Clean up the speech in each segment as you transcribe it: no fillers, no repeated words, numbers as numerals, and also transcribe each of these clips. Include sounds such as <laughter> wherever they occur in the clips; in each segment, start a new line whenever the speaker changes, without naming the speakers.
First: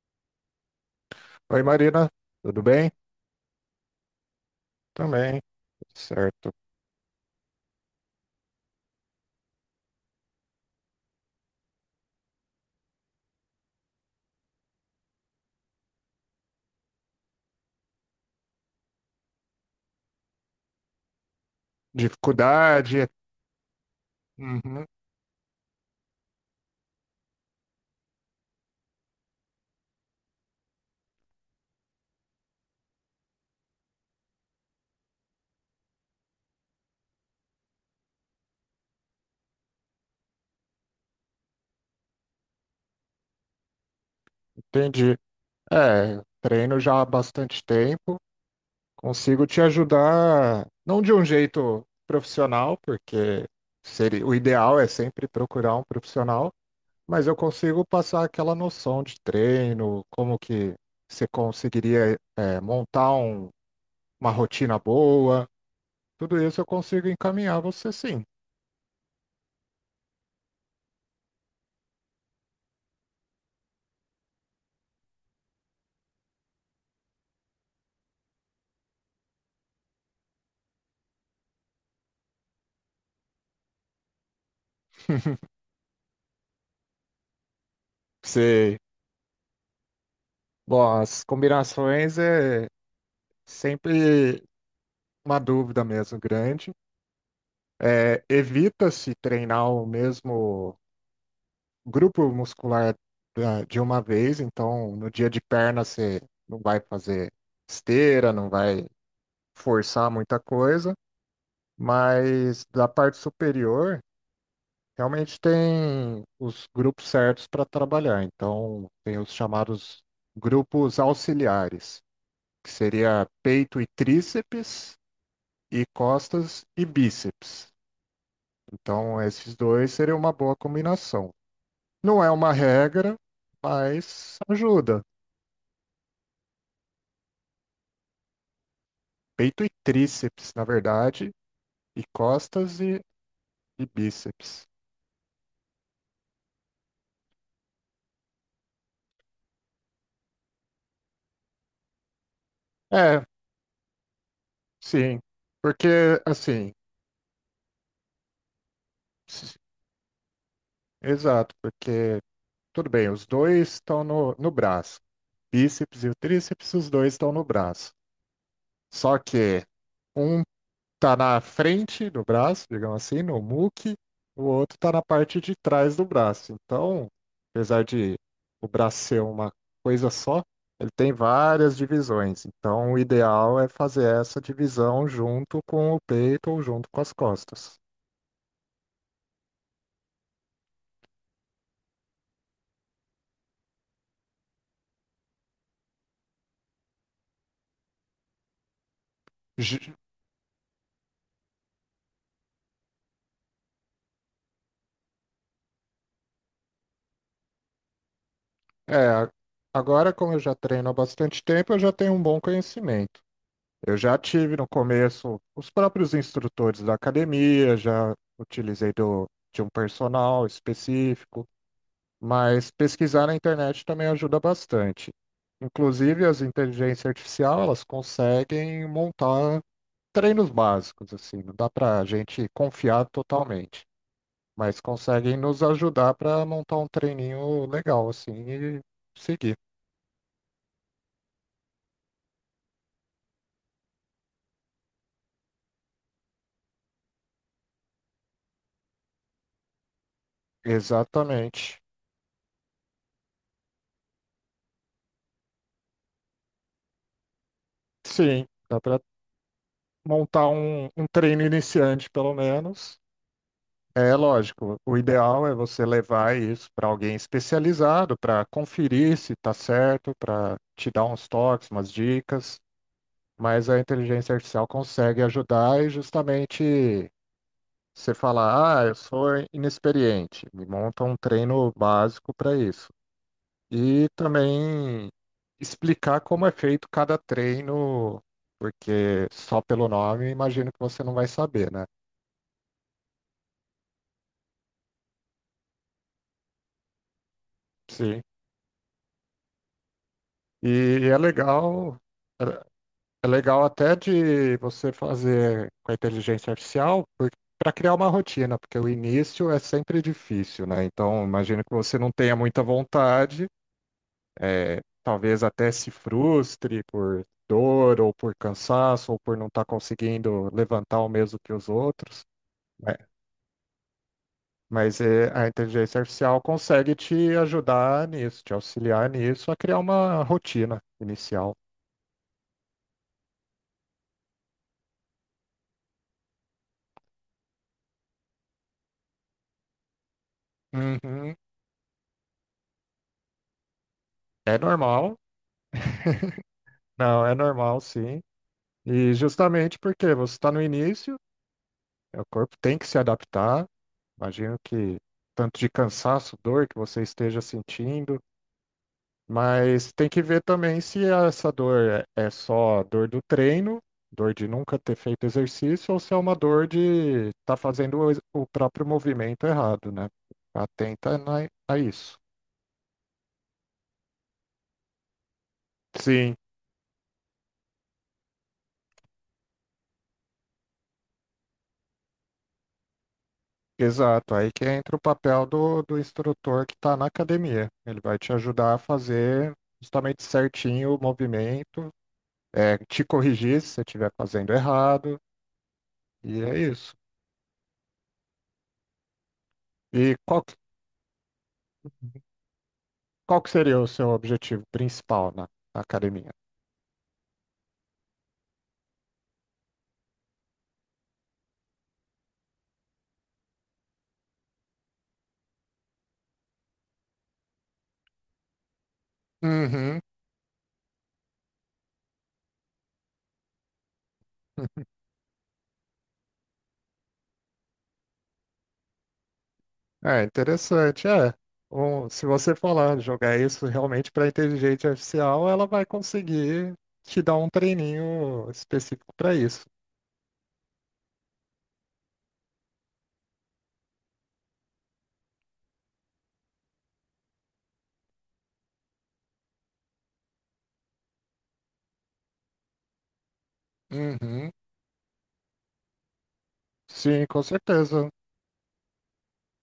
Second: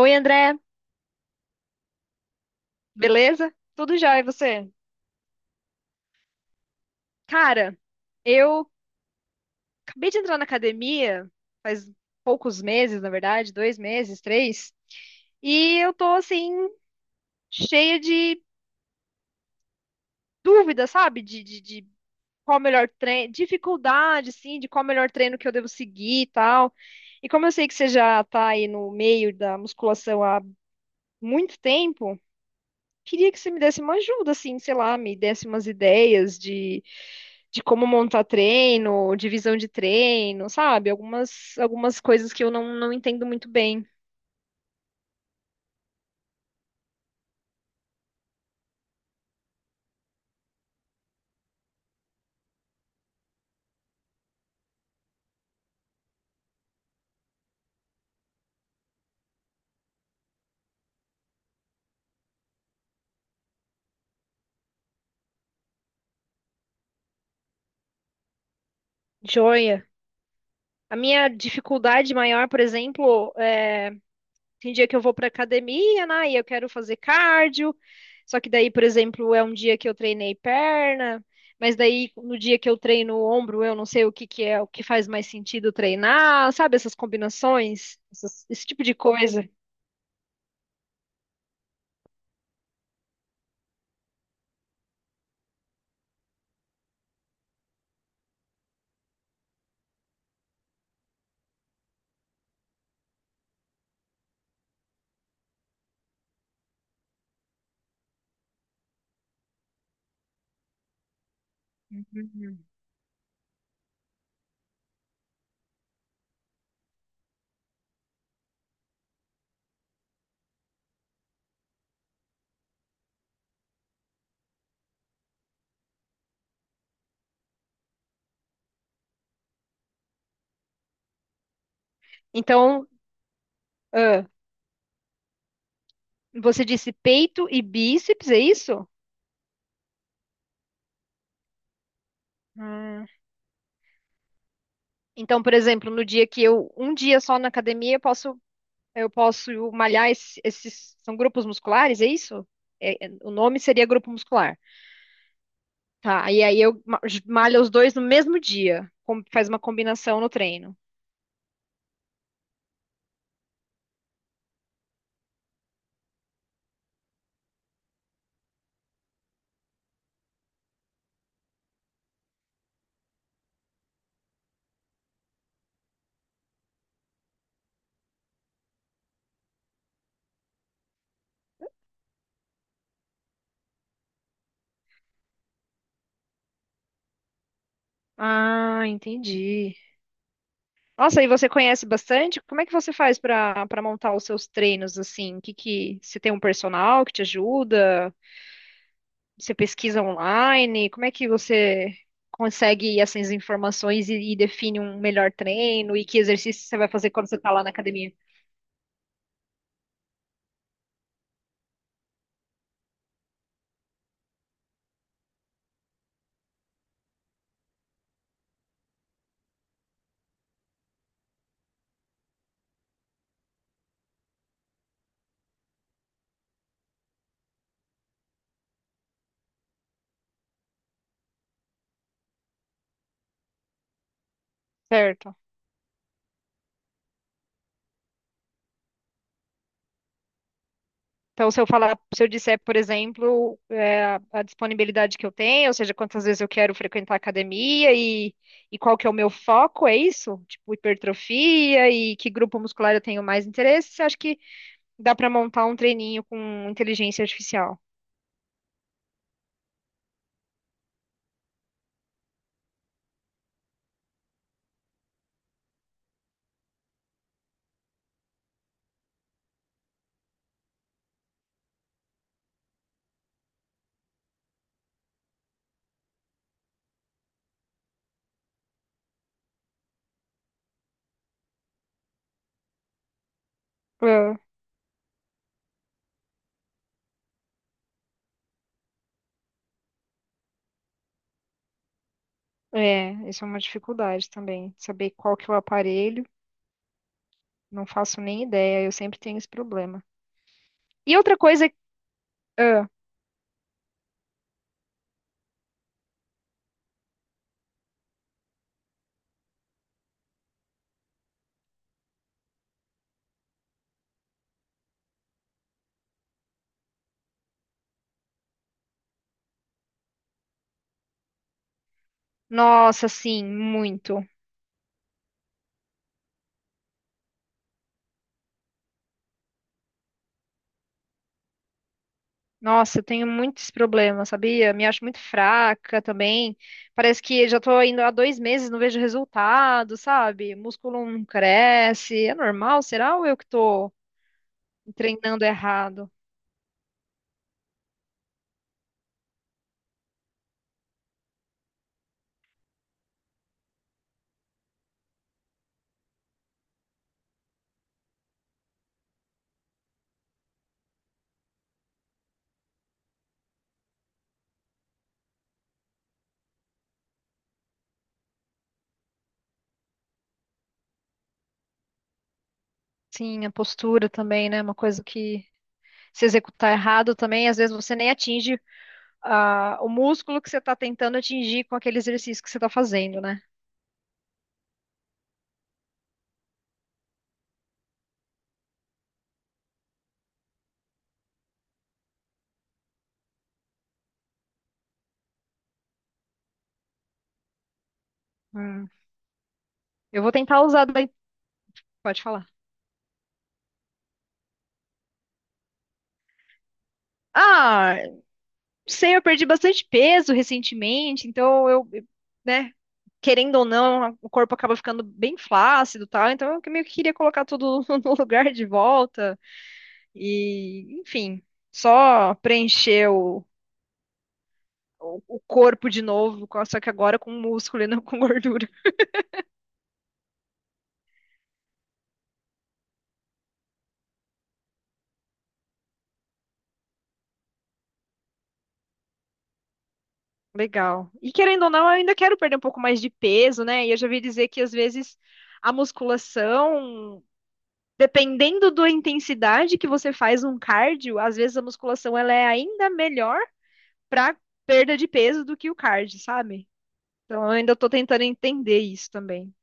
Oi, André,
Oi, Marina, tudo bem?
beleza? Tudo jóia, e você?
Também, certo.
Cara, eu acabei de entrar na academia faz poucos meses, na verdade, 2 meses, 3, e eu tô assim, cheia de dúvidas, sabe? De qual o melhor
Dificuldade,
treino, dificuldade, assim, de qual
uhum,
o melhor treino que eu devo seguir e tal. E como eu sei que você já tá aí no meio da musculação há muito tempo, queria que você me desse uma ajuda, assim, sei lá, me desse umas ideias de como montar treino, divisão de treino, sabe? Algumas coisas que eu não entendo muito bem.
entendi. Treino já há bastante tempo, consigo te ajudar, não de um jeito profissional, porque seria, o ideal é sempre procurar um profissional, mas eu consigo passar aquela noção de treino, como que você conseguiria, montar uma rotina boa, tudo isso eu consigo encaminhar você sim.
Joia. A minha dificuldade maior, por exemplo, é tem dia que eu vou pra academia, né? E eu quero fazer cardio. Só que daí, por exemplo, é um dia que eu treinei perna, mas daí no dia que eu treino o ombro, eu não sei o que que é, o que faz mais sentido treinar, sabe? Essas combinações, esse
Você
tipo de coisa.
Bom, as combinações é sempre uma dúvida mesmo grande. Evita-se treinar o mesmo grupo muscular de uma vez, então no dia de perna você não vai fazer esteira, não vai forçar muita coisa,
Uhum.
mas da parte superior realmente tem os grupos certos para trabalhar, então tem os chamados grupos auxiliares, que seria peito e tríceps, e costas e bíceps. Então, esses dois seriam uma boa combinação. Não é uma
Então,
regra,
ah,
mas ajuda.
você disse peito e bíceps, é isso?
Peito e tríceps, na verdade, e costas
Ah,
e bíceps.
então, por exemplo, no dia que eu, um dia só na academia, eu posso eu posso malhar esses. São grupos musculares, é isso?
É,
O nome seria grupo muscular.
sim. Porque,
Tá, e aí
assim,
eu malho os dois no mesmo dia. Faz
s-
uma combinação no treino.
Exato, porque, tudo bem, os dois estão no braço. Bíceps e o tríceps, os dois estão no braço. Só que um tá na frente do braço, digamos assim, no muque, o outro tá na parte de trás do braço. Então, apesar de o braço ser uma coisa só, ele tem várias divisões. Então, o ideal é fazer essa divisão junto com o peito ou junto com as costas.
Ah, entendi. Nossa, e você conhece bastante? Como é que você faz para montar os seus treinos assim? Que você tem um personal que te ajuda? Você
Ju-
pesquisa online? Como é que você consegue essas informações e define um melhor treino e que exercício você vai fazer quando você está lá na academia?
É, agora, como eu já treino há bastante tempo, eu já tenho um bom conhecimento. Eu já tive no começo os próprios instrutores da academia, já utilizei de um personal específico, mas pesquisar na internet também ajuda bastante. Inclusive, as inteligências artificiais, elas conseguem montar treinos básicos, assim, não dá para a gente confiar totalmente, mas conseguem
Certo.
nos ajudar para montar um treininho legal, assim, e seguir.
Então, se eu falar, se eu disser, por exemplo, é, a disponibilidade que eu tenho, ou seja, quantas vezes eu quero frequentar a academia e qual que é o meu foco, é isso? Tipo,
Exatamente.
hipertrofia e que grupo muscular eu tenho mais interesse, acho que dá para montar um treininho com inteligência artificial.
Sim, dá para montar um treino iniciante, pelo menos. É lógico, o ideal é você levar isso para alguém especializado para conferir se está certo, para te dar uns toques, umas dicas, mas a inteligência artificial consegue ajudar e justamente você falar, ah, eu sou inexperiente, me monta um treino básico para isso. E
Ah,
também explicar como é feito cada treino, porque só pelo nome imagino que você não vai saber, né?
é, isso é uma dificuldade também, saber qual que é o aparelho, não faço
Sim.
nem ideia, eu sempre tenho esse problema.
E
E
é
outra coisa,
legal. é
ah,
É legal até de você fazer com a inteligência artificial, para criar uma rotina, porque o início é sempre difícil, né? Então, imagino que você não tenha muita vontade, talvez até se frustre por dor, ou por cansaço, ou por não estar conseguindo levantar o mesmo que os outros, né?
nossa, sim, muito.
Mas a inteligência artificial consegue te ajudar nisso, te auxiliar nisso, a criar uma rotina inicial.
Nossa, eu tenho muitos problemas, sabia? Me acho muito fraca também. Parece que já tô indo há 2 meses, não vejo resultado, sabe? Músculo não
Uhum.
cresce. É normal? Será ou eu que tô
É normal.
treinando errado?
Não, é normal, sim. E justamente porque você está no início, o corpo tem que se adaptar. Imagino que tanto de cansaço, dor que você esteja sentindo, mas tem que ver também se essa dor é só dor do treino, dor de nunca ter feito exercício, ou se é uma dor de estar fazendo o o próprio movimento errado, né? Atenta a isso.
Sim, a postura também, né? Uma coisa que se
Sim,
executar errado também, às vezes você nem atinge o músculo que você tá tentando atingir com aquele exercício que você tá fazendo, né?
exato, aí que entra o papel do instrutor que está na academia. Ele vai te ajudar a fazer justamente certinho o movimento, te corrigir se você estiver fazendo errado, e é isso.
Hum.
E
Eu vou
qual, que-
tentar usar daí. Pode falar.
Qual que seria o seu objetivo principal na academia?
Ah. Não sei, eu perdi bastante peso recentemente, então eu, né, querendo ou não, o corpo acaba ficando bem flácido e tal, então eu meio que queria colocar tudo <laughs> no lugar de volta
Uhum.
e, enfim, só preencher o, o, corpo de novo, só que agora com músculo e não com <laughs> gordura.
É interessante, é. Um, se você falar, jogar isso realmente para a inteligência artificial, ela vai conseguir te dar um treininho específico para isso.
Legal. E querendo ou não, eu ainda quero perder um pouco mais de peso, né? E eu já vi dizer que às vezes a musculação. Dependendo da intensidade que você faz um cardio, às vezes a musculação ela é ainda melhor para
Uhum.
perda de peso do que o cardio, sabe?
Sim, com
Então eu ainda tô
certeza.
tentando entender isso também.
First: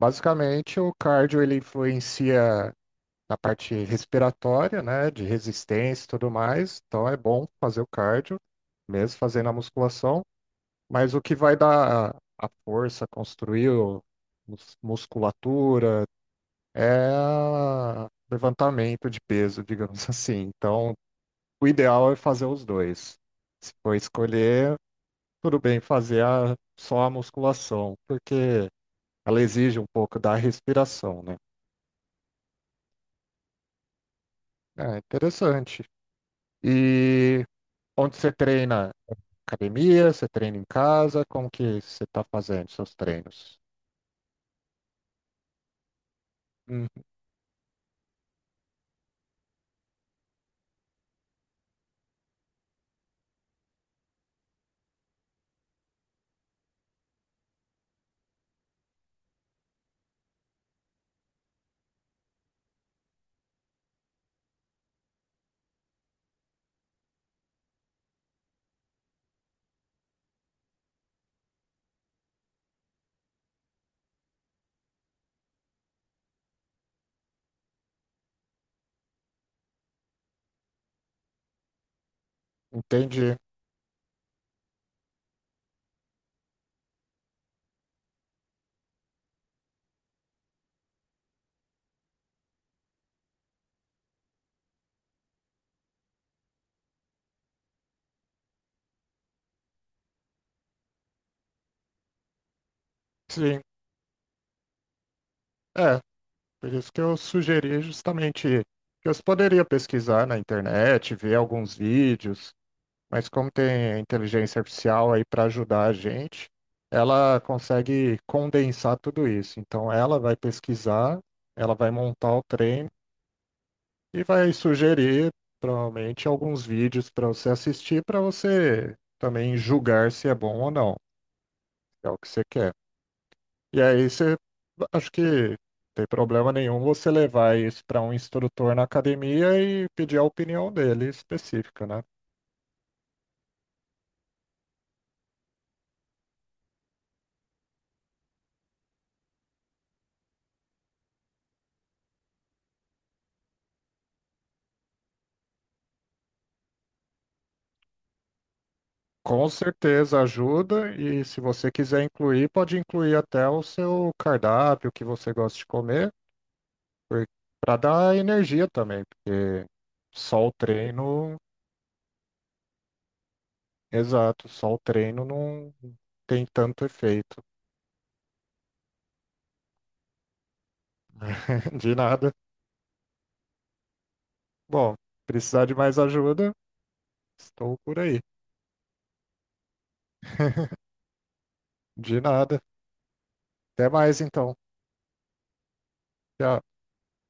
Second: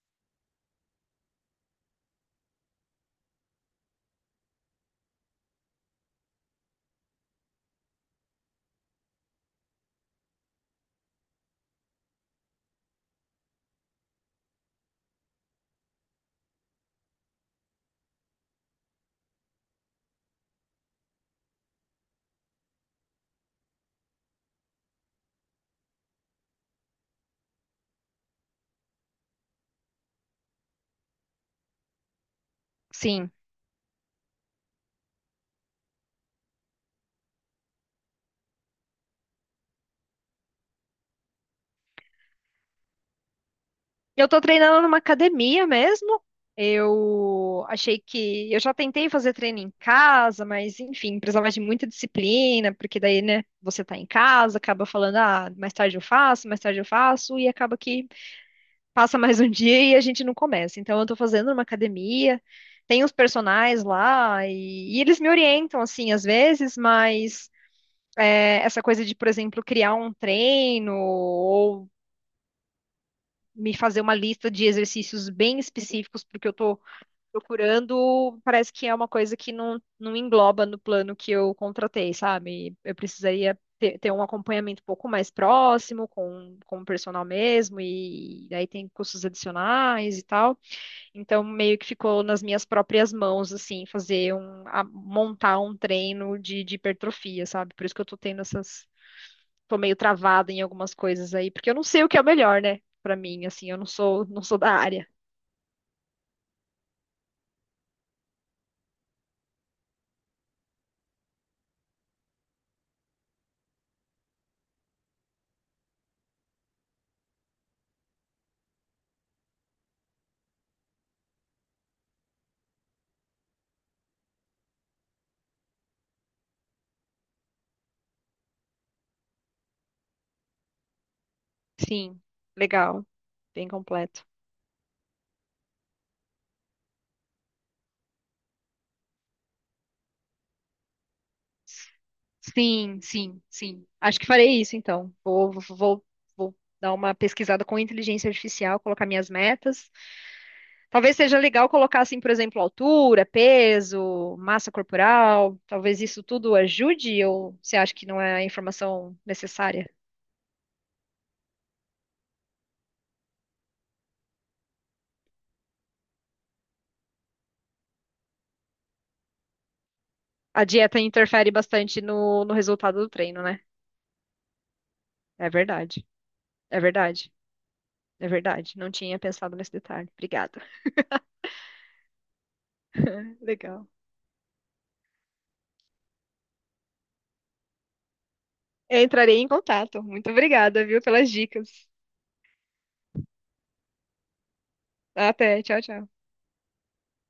Basicamente, o cardio ele influencia na parte respiratória, né, de resistência e tudo mais. Então é bom fazer o cardio, mesmo fazendo a musculação. Mas o que vai dar a força, construir musculatura, é levantamento de peso, digamos <laughs> assim. Então, o ideal é fazer os dois. Se for escolher, tudo bem fazer só a musculação, porque ela exige um pouco da respiração, né?
Sim.
Ah, interessante. E onde você treina? Academia? Você treina em casa? Como que você está fazendo seus treinos?
Eu tô treinando numa academia mesmo.
Hum,
Eu achei que eu já tentei fazer treino em casa, mas enfim, precisava de muita disciplina, porque daí, né, você tá em casa, acaba falando, ah, mais tarde eu faço, mais tarde eu faço, e acaba que passa mais um <laughs> dia e a gente não começa. Então, eu tô fazendo uma academia, tem os personagens lá e eles me orientam, assim, às vezes, mas é, essa coisa de, por exemplo, criar um treino ou me fazer uma lista de exercícios bem específicos porque eu tô procurando, parece que é uma coisa que não engloba no plano que eu contratei, sabe? Eu
entendi.
precisaria ter um acompanhamento um pouco mais próximo com o personal mesmo, e daí tem custos adicionais e tal. Então, meio que ficou nas minhas próprias mãos, assim, fazer um, montar um treino de hipertrofia, sabe? Por isso que eu tô tendo essas, tô meio travada em algumas coisas aí, porque eu não sei o que é o melhor, né? Pra mim,
Sim,
assim, eu não sou da área.
é. Por isso que eu sugeri justamente que você poderia pesquisar na internet, ver alguns vídeos, mas como tem a inteligência artificial aí para ajudar a gente, ela consegue condensar tudo isso. Então ela vai pesquisar, ela vai montar o treino. E vai sugerir, provavelmente, alguns vídeos para você assistir, para você também julgar se é bom ou não. É o
Sim,
que você quer.
legal, bem
E aí
completo.
você, acho que não tem problema nenhum você levar isso para um instrutor na academia e pedir a opinião dele específica, né?
Sim, sim, sim. Acho que farei isso, então. Vou dar uma pesquisada com inteligência artificial, colocar minhas metas. Talvez seja legal colocar assim, por exemplo, altura, peso, massa corporal. Talvez isso tudo ajude ou você acha que não é a informação
Com
necessária?
certeza ajuda, e se você quiser incluir, pode incluir até o seu cardápio, o que você gosta de comer, para dar energia também, porque só o
A dieta
treino...
interfere bastante no resultado do treino, né?
Exato, só o treino
É
não
verdade.
tem
É
tanto
verdade.
efeito.
É verdade. Não tinha pensado nesse detalhe. Obrigada.
<laughs> De nada.
<laughs> Legal.
Bom, precisar de mais ajuda, estou por aí.
Eu entrarei em contato. Muito obrigada, viu, pelas dicas.
De nada. Até mais então.
Até. Tchau, tchau.
Tchau.